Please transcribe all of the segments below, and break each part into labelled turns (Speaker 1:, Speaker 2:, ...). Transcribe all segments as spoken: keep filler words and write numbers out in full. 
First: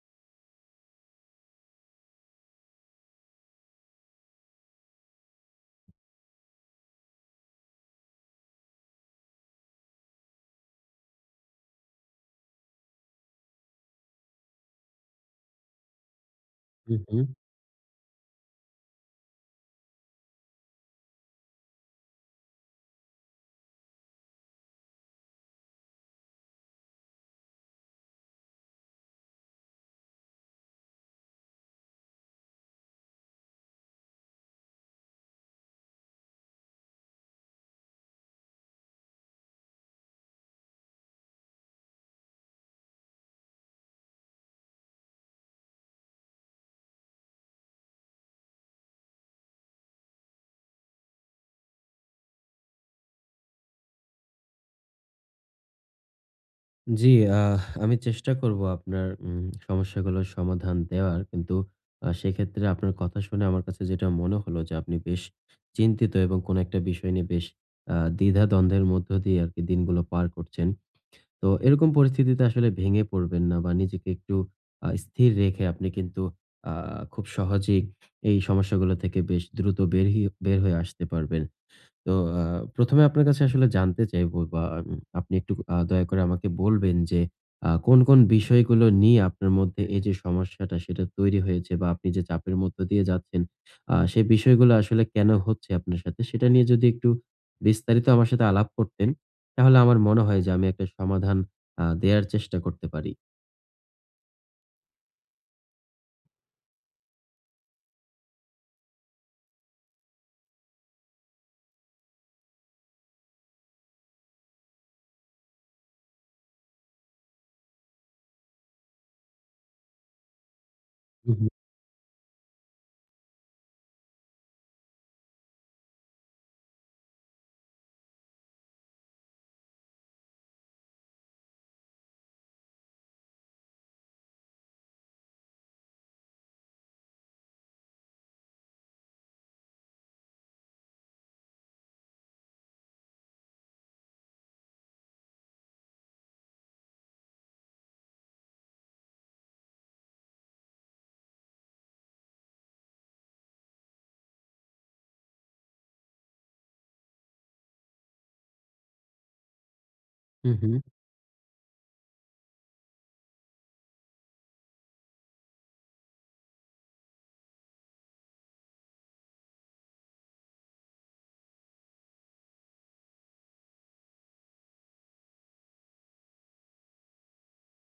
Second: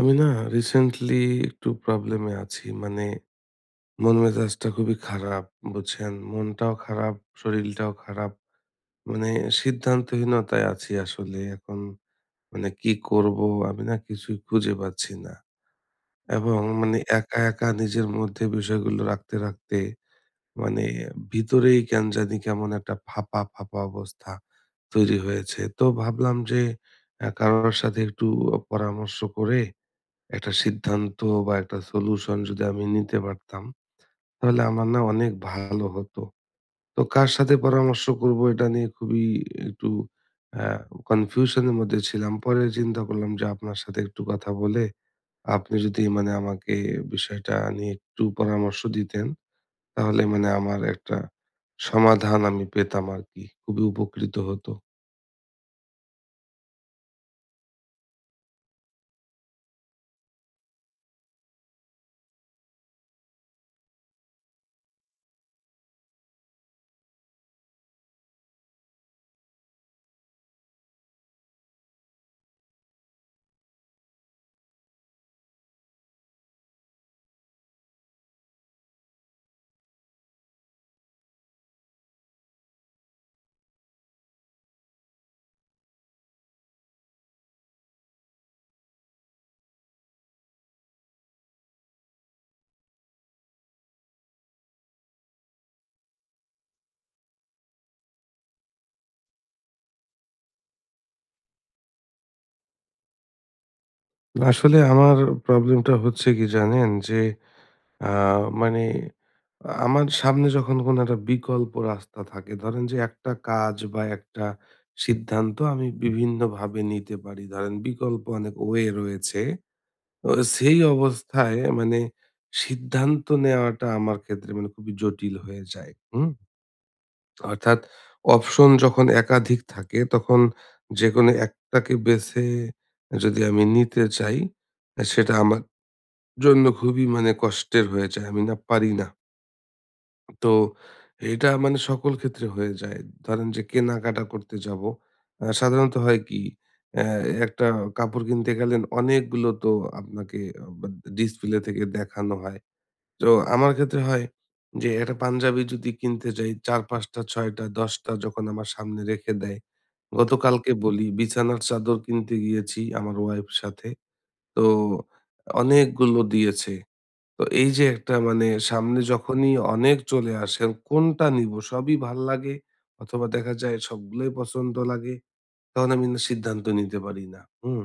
Speaker 1: আমি না রিসেন্টলি একটু প্রবলেমে আছি। মানে মন মেজাজটা খুবই খারাপ, বুঝছেন? মনটাও খারাপ, শরীরটাও খারাপ। মানে সিদ্ধান্তহীনতায় আছি আসলে। এখন মানে কি করব আমি না কিছুই খুঁজে পাচ্ছি না। এবং মানে
Speaker 2: হুম, হুম।
Speaker 1: একা, একা নিজের মধ্যে বিষয়গুলো রাখতে, রাখতে মানে ভিতরেই কেন জানি কেমন একটা ফাঁপা, ফাঁপা অবস্থা তৈরি হয়েছে। তো ভাবলাম যে অ্যা কারোর সাথে একটু পরামর্শ করে একটা সিদ্ধান্ত বা একটা সলিউশন যদি আমি নিতে পারতাম, তাহলে আমার না অনেক ভালো হতো। তো কার সাথে পরামর্শ করব এটা নিয়ে খুবই একটু আ কনফিউশন এর মধ্যে ছিলাম। পরে চিন্তা করলাম যে আপনার সাথে একটু কথা বলে আপনি যদি মানে আমাকে বিষয়টা নিয়ে একটু পরামর্শ দিতেন, তাহলে মানে আমার একটা সমাধান আমি পেতাম আরকি। খুবই উপকৃত হতো।
Speaker 2: জি, আহ আমি চেষ্টা করব আপনার উম সমস্যাগুলোর সমাধান দেওয়ার। কিন্তু আ সেক্ষেত্রে আপনার কথা শুনে আমার কাছে যেটা মনে হলো যে আপনি বেশ চিন্তিত এবং কোনো একটা বিষয় নিয়ে বেশ আ দ্বিধা-দ্বন্দ্বের মধ্য দিয়ে আরকি দিনগুলো পার করছেন। তো এরকম পরিস্থিতিতে আসলে ভেঙে পড়বেন না বা নিজেকে একটু আ স্থির রেখে আপনি কিন্তু আ খুব সহজেই এই সমস্যাগুলো থেকে বেশ দ্রুত বের হি বের হয়ে আসতে পারবেন। তো আ প্রথম এ আপনার কাছে আসলে জানতে চাইবো, বা উম আপনি একটু আ দয়া করে আমাকে বলবেন যে আ কোন, কোন বিষয়গুলো নিয়ে আপনার মধ্যে এই যে সমস্যাটা সেটা তৈরি হয়েছে বা আপনি যে চাপের মধ্য দিয়ে যাচ্ছেন, আ সেই বিষয়গুলো আসলে কেন হচ্ছে আপনার সাথে? সেটা নিয়ে যদি একটু বিস্তারিত আমার সাথে আলাপ করতেন, তাহলে আমার মনে হয় যে আমি একটা সমাধান আ দেয়ার চেষ্টা করতে পারি।
Speaker 1: আসলে আমার প্রবলেমটা হচ্ছে কি জানেন? যে আ মানে আমার সামনে যখন কোনো একটা বিকল্প রাস্তা থাকে, ধরেন যে একটা কাজ বা একটা সিদ্ধান্ত আমি বিভিন্নভাবে নিতে পারি। ধরেন বিকল্প অনেক ওয়ে রয়েছে। তো সেই
Speaker 2: হুম, হুম,
Speaker 1: অবস্থায় মানে সিদ্ধান্ত নেওয়াটা আমার ক্ষেত্রে মানে খুবই জটিল হয়ে যায়। হুম? অর্থাৎ অপশন যখন একাধিক থাকে তখন যেকোনো একটাকে বেছে যদি আমি নিতে চাই, সেটা আমার জন্য খুবই মানে কষ্টের হয়ে যায়। আমি না পারি না। তো এটা মানে সকল ক্ষেত্রে হয়ে যায়। ধরেন যে কেনাকাটা করতে যাবো। আ সাধারণত হয় কি অ্যা একটা কাপড় কিনতে গেলেন অনেকগুলো তো আপনাকে আ বা ডিসপ্লে থেকে দেখানো হয়। তো আমার ক্ষেত্রে হয় যে একটা পাঞ্জাবি যদি কিনতে যাই চার পাঁচ টা ছয় টা দশ টা যখন আমার সামনে রেখে দেয়।
Speaker 2: হুম,
Speaker 1: গতকালকে বলি বিছানার চাদর কিনতে গিয়েছি আমার ওয়াইফ সাথে। তো অনেকগুলো দিয়েছে। তো এই যে একটা মানে সামনে যখনই অনেক চলে আসে আর কোনটা নিব সবই ভাল লাগে অথবা দেখা যায় সবগুলোই পছন্দ লাগে, তখন আমি না সিদ্ধান্ত নিতে পারি না। হুম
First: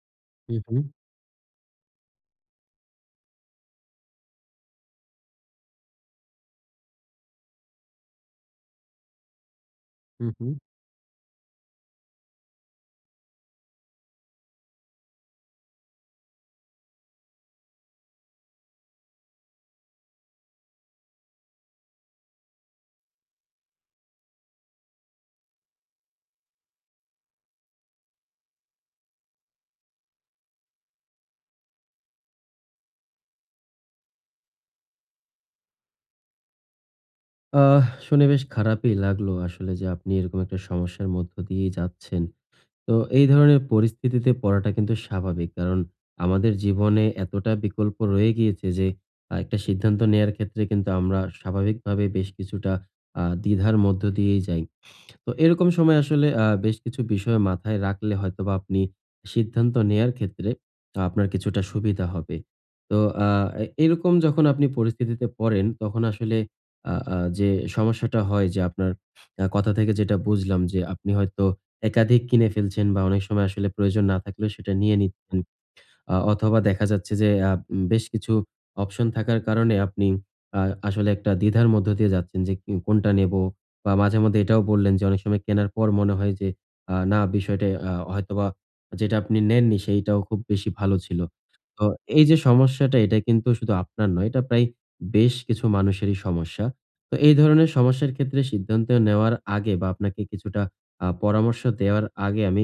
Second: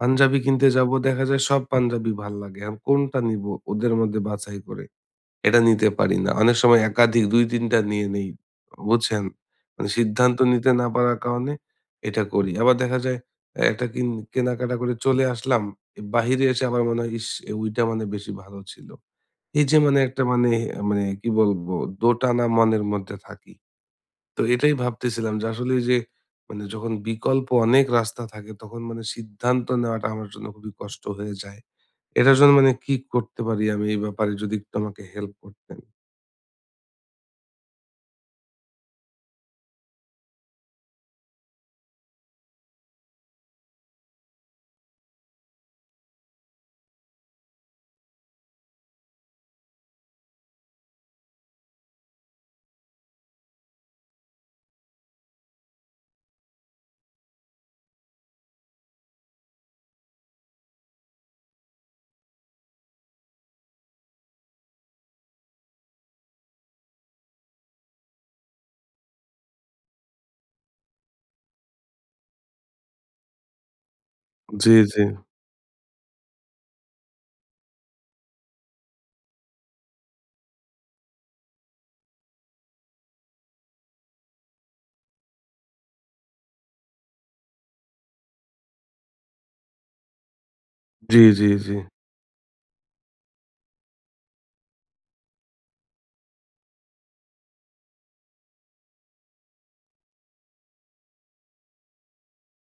Speaker 1: পাঞ্জাবি
Speaker 2: হুম,
Speaker 1: কিনতে
Speaker 2: হুম,
Speaker 1: যাব দেখা যায় সব পাঞ্জাবি ভাল লাগে আর কোনটা নিব। ওদের মধ্যে বাছাই করে এটা নিতে পারি না, অনেক সময় একাধিক দুই তিনটা নিয়ে নেই, বুঝছেন? মানে
Speaker 2: হুম,
Speaker 1: সিদ্ধান্ত
Speaker 2: হুম।
Speaker 1: নিতে না পারার কারণে এটা করি। আবার দেখা যায় আহ, একটা কিন- কেনাকাটা করে চলে আসলাম, বাহিরে এসে আবার মনে হয় ইস এ ওইটা মানে বেশি ভালো ছিল। এই যে মানে একটা মানে মানে কি বলবো? দোটানা মনের মধ্যে থাকি। তো এটাই ভাবতেছিলাম যে আসলে এই যে মানে যখন বিকল্প অনেক রাস্তা থাকে তখন মানে সিদ্ধান্ত নেওয়াটা আমার জন্য খুবই কষ্ট হয়ে যায়। এটার জন্য মানে কি করতে পারি আমি, এই ব্যাপারে যদি একটু আমাকে হেল্প করতেন?
Speaker 2: আহ শুনে বেশ খারাপই লাগলো আসলে, যে আপনি এরকম একটা সমস্যার মধ্য দিয়েই যাচ্ছেন। তো এই ধরনের পরিস্থিতিতে পড়াটা কিন্তু স্বাভাবিক। কারণ আমাদের জীবনে এতটা বিকল্প রয়ে গিয়েছে যে আ একটা সিদ্ধান্ত নেয়ার ক্ষেত্রে কিন্তু আমরা স্বাভাবিকভাবে বেশ কিছুটা আ দ্বিধার মধ্য দিয়েই যাই। তো এরকম সময় আসলে আ বেশ কিছু বিষয় মাথায় রাখলে হয়তোবা আপনি সিদ্ধান্ত নেয়ার ক্ষেত্রে আহ, আপনার কিছুটা সুবিধা হবে। তো আ এ এরকম যখন আপনি পরিস্থিতিতে পড়েন তখন আসলে আ আ যে সমস্যাটা হয়, যে আপনার আ কথা থেকে যেটা বুঝলাম, যে আপনি হয়তো একাধিক কিনে ফেলছেন বা অনেক সময় আসলে প্রয়োজন না থাকলেও
Speaker 1: জি,
Speaker 2: সেটা নিয়ে
Speaker 1: জি।
Speaker 2: নিচ্ছেন। আ অথবা দেখা যাচ্ছে যে আ উম বেশ কিছু অপশন থাকার কারণে আপনি আ আসলে একটা দ্বিধার মধ্য দিয়ে যাচ্ছেন যে কি কোনটা নেবো? বা মাঝে মধ্যে এটাও বললেন যে অনেক সময় কেনার পর মনে হয় যে আ না বিষয়টা আ হয়তোবা যেটা আপনি নেননি সেইটাও খুব বেশি ভালো ছিল।
Speaker 1: জি, জি, জি।
Speaker 2: তো এই যে সমস্যাটা, এটা কিন্তু শুধু আপনার নয়, এটা প্রায় বেশ কিছু মানুষেরই সমস্যা। তো এই ধরনের সমস্যার ক্ষেত্রে সিদ্ধান্ত নেওয়ার আগে বা আপনাকে কিছুটা আ পরামর্শ দেওয়ার আগে আমি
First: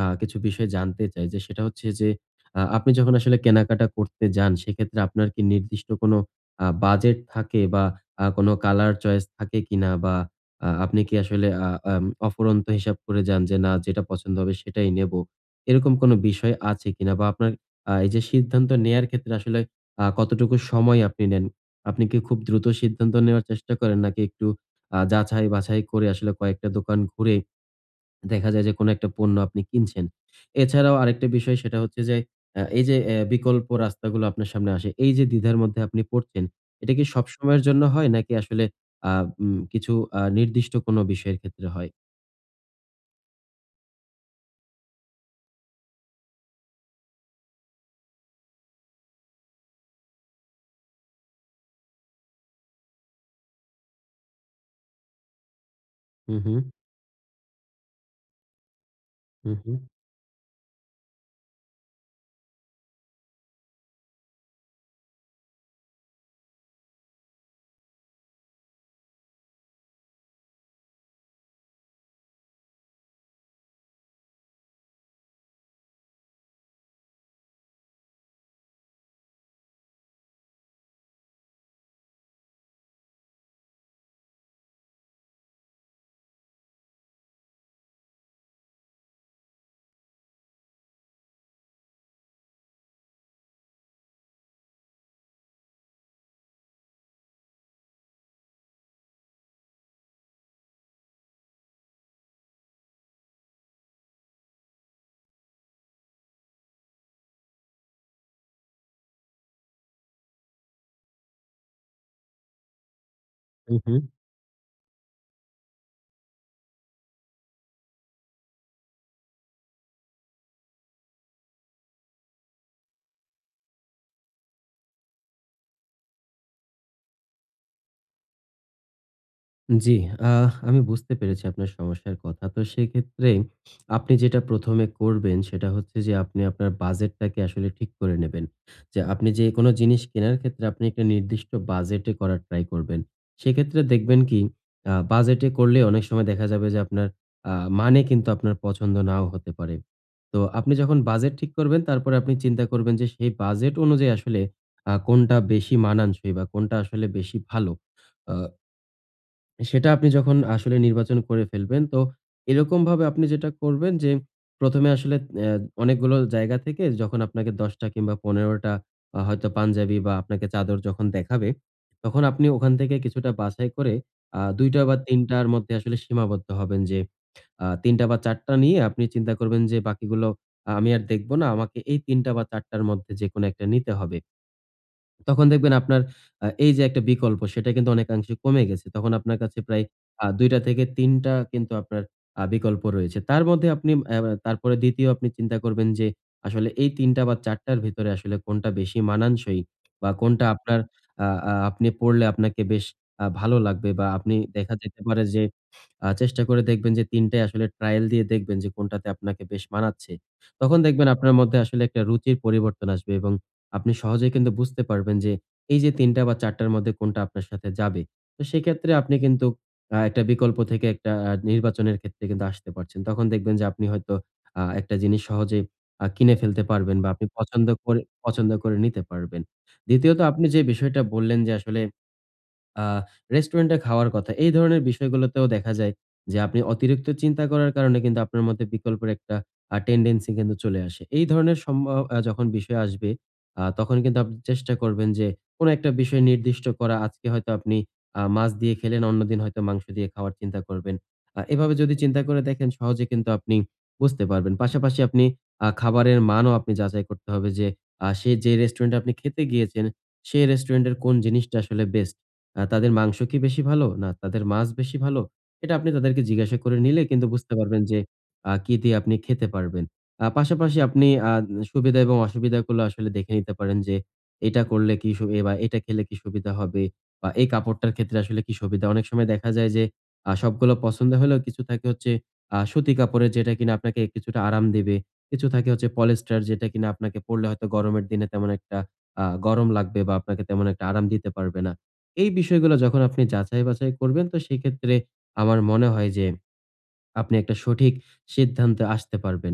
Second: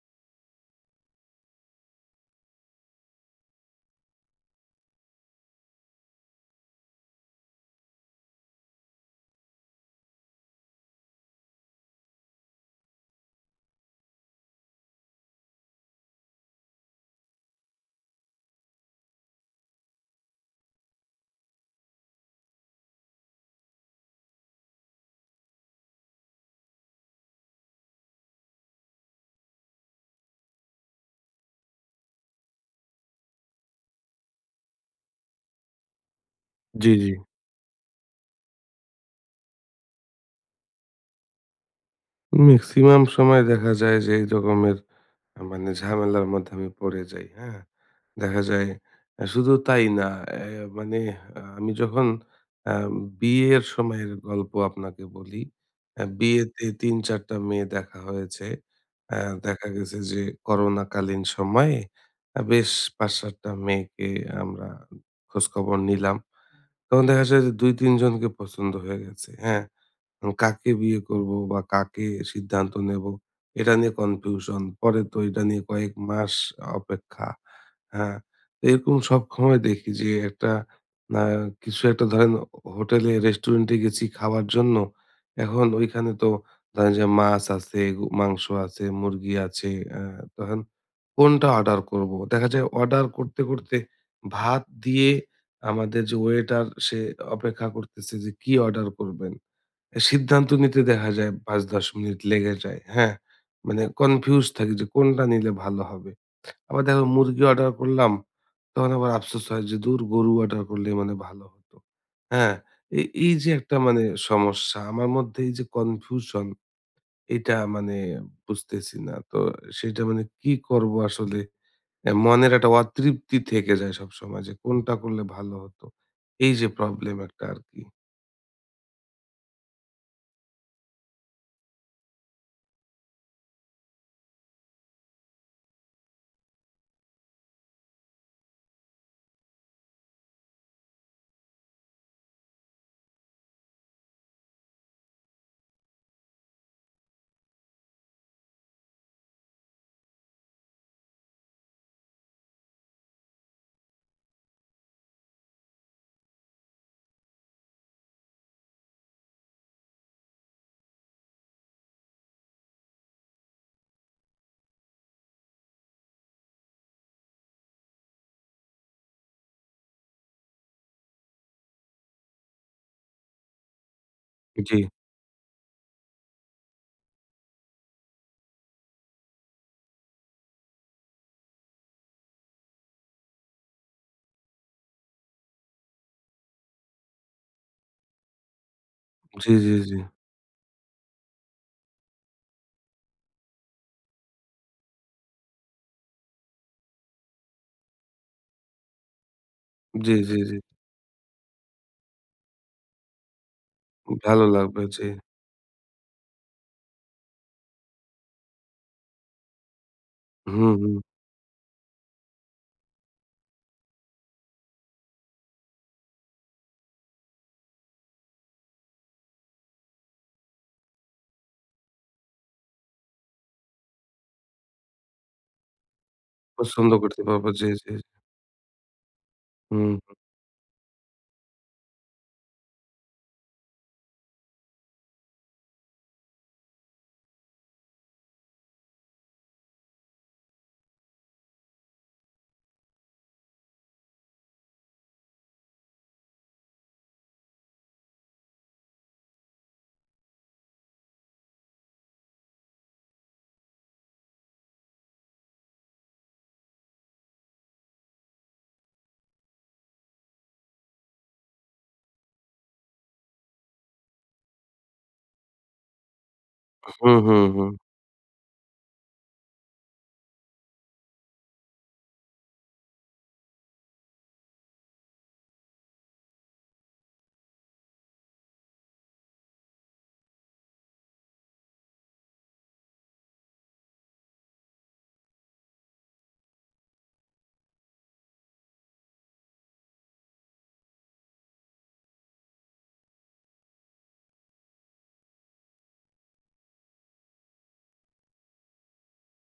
Speaker 2: আ কিছু বিষয় জানতে চাই। যে সেটা হচ্ছে যে আ আপনি যখন আসলে কেনাকাটা করতে যান, সেক্ষেত্রে আপনার কি নির্দিষ্ট কোনো আ বাজেট থাকে, বা আ কোনো কালার চয়েস থাকে কিনা? বা আ আপনি কি আসলে আ আম অফুরন্ত হিসাব করে যান যে, "না, যেটা পছন্দ হবে সেটাই নেব।" এরকম কোনো বিষয় আছে কিনা? বা আপনার আ এই যে সিদ্ধান্ত নেয়ার ক্ষেত্রে আসলে আ কতটুকু সময় আপনি নেন? আপনি কি খুব দ্রুত সিদ্ধান্ত নেওয়ার চেষ্টা করেন? নাকি একটু আ যাচাই-বাছাই করে, আসলে কয়েকটা দোকান ঘুরে দেখা যায় যে কোনো একটা পণ্য আপনি কিনছেন। এছাড়াও আরেকটা বিষয়, সেটা হচ্ছে যে আ এই যে অ্যা বিকল্প রাস্তাগুলো আপনার সামনে আসে, এই যে দ্বিধার মধ্যে আপনি পড়ছেন,
Speaker 1: জি,
Speaker 2: এটা কি
Speaker 1: জি।
Speaker 2: সবসময়ের জন্য হয়, নাকি আসলে আ উম কিছু আ নির্দিষ্ট কোনো বিষয়ের ক্ষেত্রে হয়?
Speaker 1: মেক্সিমাম সময় দেখা যায় যে এই রকমের আ মানে ঝামেলার মধ্যে আমি পড়ে যাই, হ্যাঁ? দেখা যায় আ শুধু তাই না, অ্যা মানে আ আমি যখন আ বিয়ের সময়ের গল্প আপনাকে বলি। আ
Speaker 2: হু, হু।
Speaker 1: বিয়েতে তিন চার টা মেয়ে দেখা হয়েছে। আ
Speaker 2: হু,
Speaker 1: দেখা
Speaker 2: হু।
Speaker 1: গেছে যে করোনাকালীন সময়ে আ বেশ পাঁচ সাত টা মেয়েকে আমরা খোঁজখবর নিলাম। তখন দেখা যায় যে দুই তিন জনকে পছন্দ হয়ে গেছে, হ্যাঁ? কাকে বিয়ে করব বা কাকে সিদ্ধান্ত নেব এটা নিয়ে কনফিউশন। পরে তো এটা নিয়ে কয়েক মাস অপেক্ষা। হ্যাঁ? তো এরকম সবসময় দেখি যে একটা আ কিছু একটা ধরেন হোটেলে রেস্টুরেন্টে গেছি খাওয়ার জন্য। এখন ওইখানে তো ধরেন যে মাছ আছে, গু মাংস আছে, মুরগি আছে। আ তখন কোনটা অর্ডার করব? দেখা যায় অর্ডার করতে, করতে ভাত দিয়ে আমাদের যে ওয়েটার সে অপেক্ষা করতেছে যে কি অর্ডার করবেন? সিদ্ধান্ত নিতে দেখা যায় পাঁচ দশ মিনিট লেগে যায়, হ্যাঁ? মানে কনফিউজ থাকি যে কোনটা নিলে ভালো হবে। আবার দেখো মুরগি অর্ডার করলাম, তখন আবার আফসোস হয় যে দূর গরু অর্ডার করলে মানে ভালো হতো, হ্যাঁ? এই এই যে
Speaker 2: হু,
Speaker 1: একটা
Speaker 2: হু।
Speaker 1: মানে সমস্যা আমার মধ্যে, এই যে কনফিউশন এটা মানে বুঝতেছি না। তো সেটা মানে কি করবো আসলে? অ্যা মনের একটা অতৃপ্তি থেকে যায় সবসময় যে কোনটা করলে ভালো হতো। এই যে প্রবলেম একটা আরকি।
Speaker 2: জি, আহ আমি বুঝতে পেরেছি আপনার সমস্যার কথা। তো সেক্ষেত্রে আপনি যেটা প্রথম এ করবেন, সেটা হচ্ছে যে আপনি আপনার বাজেটটাকে আসলে ঠিক করে নেবেন। যে আপনি যেকোনো জিনিস কেনার ক্ষেত্রে আপনি একটা নির্দিষ্ট বাজেটে করার ট্রাই করবেন। সেক্ষেত্রে দেখবেন কি আ বাজেটে করলে অনেক সময় দেখা যাবে যে আপনার আ মানে কিন্তু আপনার পছন্দ নাও হতে পারে। তো আপনি যখন বাজেট ঠিক করবেন, তারপরে আপনি চিন্তা করবেন যে সেই বাজেট অনুযায়ী আসলে আ কোনটা বেশি মানানসই, বা কোনটা আসলে বেশি ভালো। আ সেটা আপনি যখন আসলে নির্বাচন করে ফেলবেন, তো এরকমভাবে আপনি যেটা করবেন যে প্রথম এ আসলে অ্যা অনেকগুলো জায়গা থেকে যখন আপনাকে দশ টা কিংবা পনেরো টা আ হয়তো পাঞ্জাবি বা আপনাকে চাদর যখন দেখাবে, তখন আপনি ওখান থেকে কিছুটা বাছাই করে আ দুই
Speaker 1: জি,
Speaker 2: টা বা তিন টার মধ্যে আসলে সীমাবদ্ধ হবেন। যে আ তিন টা বা চার টা নিয়ে আপনি চিন্তা করবেন, যে বাকিগুলো আহ, আমি আর দেখব না। আমাকে এই তিন টা বা চার টার মধ্যে যেকোনো একটা নিতে হবে। তখন দেখবেন আপনার আ এই যে একটা বিকল্প, সেটা কিন্তু অনেকাংশে কমে গেছে। তখন আপনার
Speaker 1: জি,
Speaker 2: কাছে
Speaker 1: জি,
Speaker 2: প্রায়
Speaker 1: জি।
Speaker 2: আ দুই টা থেকে তিন টা কিন্তু আপনার আ বিকল্প রয়েছে। তার মধ্যে আপনি অ্যা তারপরে দ্বিতীয় আপনি চিন্তা করবেন যে আসলে এই তিন টা বা চার টার ভিতরে আসলে কোনটা বেশি মানানসই, বা
Speaker 1: জি, জি,
Speaker 2: কোনটা
Speaker 1: জি।
Speaker 2: আপনার আ আ আপনি পড়লে আপনাকে বেশ আ ভালো লাগবে, বা আপনি
Speaker 1: ভালো
Speaker 2: দেখা
Speaker 1: লাগবে।
Speaker 2: যেতে
Speaker 1: জি।
Speaker 2: পারে যে আ চেষ্টা করে দেখবেন যে তিন টাই আসলে ট্রায়াল দিয়ে দেখবেন যে কোনটাতে আপনাকে বেশ মানাচ্ছে।
Speaker 1: হুম,
Speaker 2: তখন
Speaker 1: হুম।
Speaker 2: দেখবেন আপনার মধ্যে আসলে একটা রুচির পরিবর্তন আসবে, এবং আপনি সহজেই কিন্তু বুঝতে পারবেন যে এই যে তিন টা বা চার টার মধ্যে কোনটা আপনার সাথে যাবে। তো সেক্ষেত্রে আপনি কিন্তু আ একটা বিকল্প থেকে একটা আ নির্বাচনের ক্ষেত্রে কিন্তু আসতে পারছেন। তখন দেখবেন যে আপনি হয়তো আ একটা জিনিস সহজে আ কিনে ফেলতে
Speaker 1: পছন্দ
Speaker 2: পারবেন, বা
Speaker 1: করতে
Speaker 2: আপনি
Speaker 1: পারবো। জি,
Speaker 2: পছন্দ
Speaker 1: জি।
Speaker 2: করে পছন্দ করে নিতে পারবেন।
Speaker 1: হুম,
Speaker 2: দ্বিতীয়ত, আপনি যে বিষয়টা বললেন যে আসলে আ রেস্টুরেন্টে খাওয়ার কথা। এই ধরনের বিষয়গুলোতেও দেখা যায় যে আপনি অতিরিক্ত চিন্তা করার কারণে কিন্তু আপনার মধ্যে বিকল্পের একটা আ টেনডেন্সি কিন্তু চলে আসে। এই ধরনের সম্ভব আ যখন বিষয় আসবে, আ তখন কিন্তু আপনি চেষ্টা করবেন যে কোন একটা বিষয় নির্দিষ্ট করা। আজকে হয়তো আপনি আ মাছ দিয়ে খেলেন, অন্যদিন হয়তো মাংস দিয়ে খাওয়ার চিন্তা করবেন। আ এভাবে যদি চিন্তা করে দেখেন, সহজে কিন্তু আপনি বুঝতে পারবেন। পাশাপাশি আপনি আ খাবারের মানও আপনি যাচাই করতে হবে, যে আ সে যে রেস্টুরেন্টে আপনি খেতে গিয়েছেন, সে রেস্টুরেন্টের কোন জিনিসটা আসলে বেস্ট। আ তাদের মাংস কি বেশি ভালো? না তাদের মাছ বেশি ভালো? এটা আপনি তাদেরকে জিজ্ঞাসা করে নিলে
Speaker 1: হুম,
Speaker 2: কিন্তু
Speaker 1: হুম,
Speaker 2: বুঝতে
Speaker 1: হুম।
Speaker 2: পারবেন যে আ কি দিয়ে আপনি খেতে পারবেন। আ পাশাপাশি আপনি আ সুবিধা এবং অসুবিধাগুলো আসলে দেখে নিতে পারেন, যে এটা করলে কি সু এ বা এটা খেলে কি সুবিধা হবে, বা এই কাপড়টার ক্ষেত্রে আসলে কি সুবিধা? অনেক সময় দেখা যায় যে আ সবগুলো পছন্দ হলেও কিছু থাকে হচ্ছে আ সুতি কাপড়ের, যেটা কিনা আপনাকে কিছুটা আরাম দেবে। কিছু থাকে হচ্ছে পলিস্টার, যেটা কিনা আপনাকে পড়লে হয়তো গরমের দিনে তেমন একটা আ গরম লাগবে বা আপনাকে তেমন একটা আরাম দিতে পারবে না। এই বিষয়গুলো যখন আপনি যাচাই বাছাই করবেন, তো সেক্ষেত্রে আমার মনে হয় যে আপনি একটা সঠিক সিদ্ধান্তে আসতে পারবেন।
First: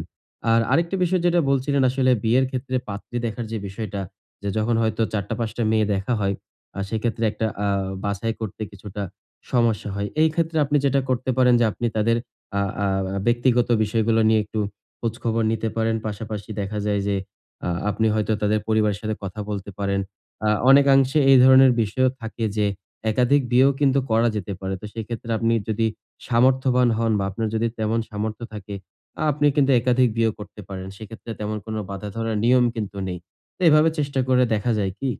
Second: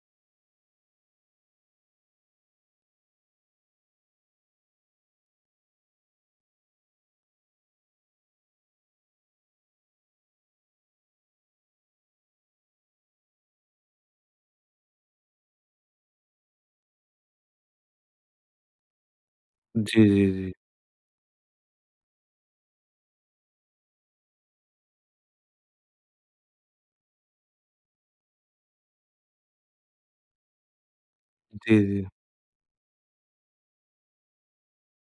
Speaker 2: আর আরেকটা বিষয় যেটা বলছিলেন, আসলে বিয়ের ক্ষেত্রে পাত্রী দেখার যে বিষয়টা, যে যখন হয়তো চারটা পাঁচ টা মেয়ে দেখা হয়, আ সেক্ষেত্রে একটা আ বাছাই করতে কিছুটা সমস্যা হয়। এই ক্ষেত্রে আপনি যেটা করতে পারেন, যে আপনি তাদের আ আ ব্যক্তিগত বিষয়গুলো নিয়ে একটু খোঁজখবর নিতে পারেন। পাশাপাশি দেখা যায় যে আ আপনি হয়তো তাদের পরিবারের সাথে কথা বলতে
Speaker 1: জি,
Speaker 2: পারেন।
Speaker 1: জি, জি।
Speaker 2: আ অনেকাংশে এই ধরনের বিষয়ও থাকে যে একাধিক বিয়েও কিন্তু করা যেতে পারে। তো সেক্ষেত্রে আপনি যদি সামর্থ্যবান হন, বা আপনার যদি তেমন সামর্থ্য থাকে, আ আপনি কিন্তু একাধিক বিয়ে করতে পারেন। সেক্ষেত্রে তেমন
Speaker 1: জি,
Speaker 2: কোনো
Speaker 1: জি।
Speaker 2: বাঁধা ধরার নিয়ম কিন্তু নেই। তো এভাবে চেষ্টা করে দেখা যায় কি?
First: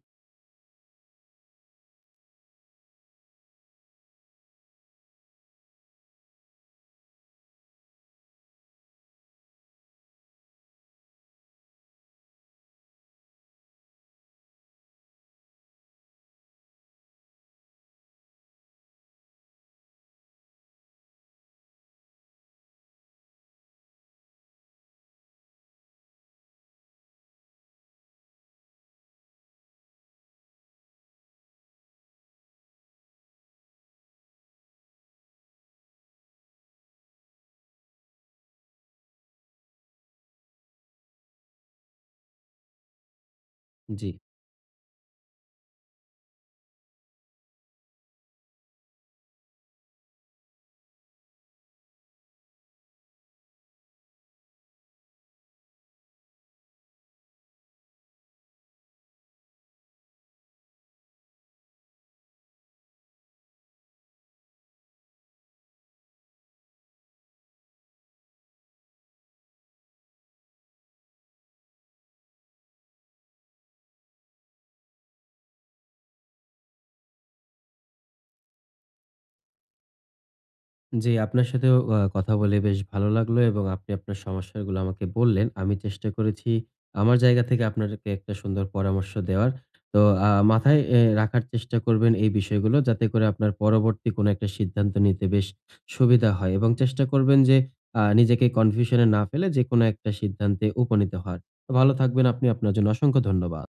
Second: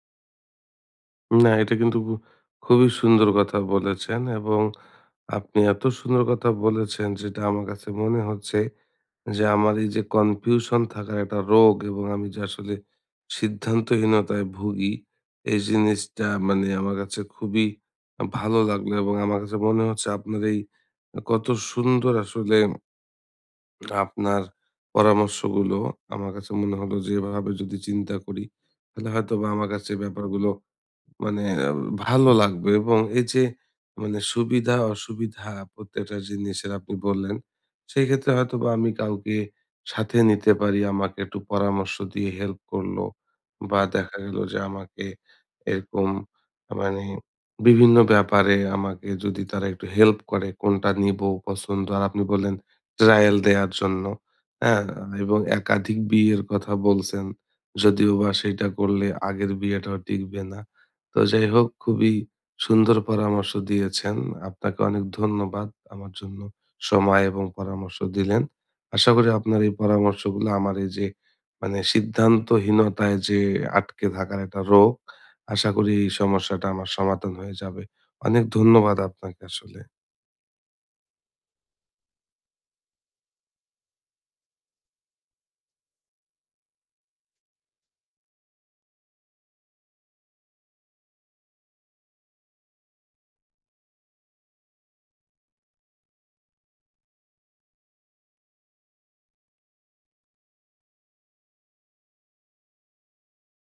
Speaker 1: না এটা কিন্তু খু খুবই সুন্দর কথা বলেছেন, এবং আপনি এত সুন্দর কথা বলেছেন যেটা আমার কাছে মনে হচ্ছে যে আমার এই যে কনফিউশন থাকার একটা রোগ এবং আমি যে আসলে সিদ্ধান্তহীনতায় ভুগি এই জিনিসটা মানে আমার কাছে খুবই আ ভালো লাগলো। এবং আমার কাছে মনে হচ্ছে আপনার এই কত সুন্দর আসলে আপনার পরামর্শগুলো আমার কাছে মনে হলো যে এভাবে যদি চিন্তা করি তাহলে হয়তোবা আমার কাছে ব্যাপারগুলো মানে আ ভালো লাগবে। এবং এই যে মানে সুবিধা অসুবিধা প্রত্যেকটা জিনিসের আপনি বললেন, সেক্ষেত্রে হয়তোবা আমি কাউকে সাথে নিতে পারি। আমাকে একটু পরামর্শ দিয়ে হেল্প করলো বা
Speaker 2: জি।
Speaker 1: দেখা গেল যে আমাকে এরকম মানে বিভিন্ন ব্যাপারে আমাকে যদি তারা একটু হেল্প করে কোনটা নিবো পছন্দ, আর আপনি বললেন ট্রায়াল দেয়ার জন্য, হ্যাঁ? এবং একাধিক বিয়ের কথা বলছেন। যদিও বা সেইটা করলে আগের বিয়েটাও টিকবে না। তো যাই হোক খুবই সুন্দর পরামর্শ দিয়েছেন। আপনাকে অনেক ধন্যবাদ, আমার জন্য সময় এবং পরামর্শ দিলেন। আশা করি আপনার এই পরামর্শগুলো আমার এই যে মানে সিদ্ধান্তহীনতায় যে আটকে থাকার একটা রোগ, আশা করি এই সমস্যাটা আমার সমাধান হয়ে যাবে। অনেক ধন্যবাদ আপনাকে আসলে।
Speaker 2: জি, আপনার সাথেও আ কথা বলে বেশ ভালো লাগলো, এবং আপনি আপনার সমস্যাগুলো আমাকে বললেন। আমি চেষ্টা করেছি আমার জায়গা থেকে আপনাদেরকে একটা সুন্দর পরামর্শ দেওয়ার। তো আ মাথায় এ রাখার চেষ্টা করবেন এই বিষয়গুলো, যাতে করে আপনার পরবর্তী কোনো একটা সিদ্ধান্ত নিতে বেশ সুবিধা হয়, এবং চেষ্টা করবেন যে আ নিজেকে কনফিউশন এ না ফেলে যেকোনো একটা সিদ্ধান্তে উপনীত হওয়ার। তো ভালো থাকবেন আপনি। আপনার জন্য অসংখ্য ধন্যবাদ।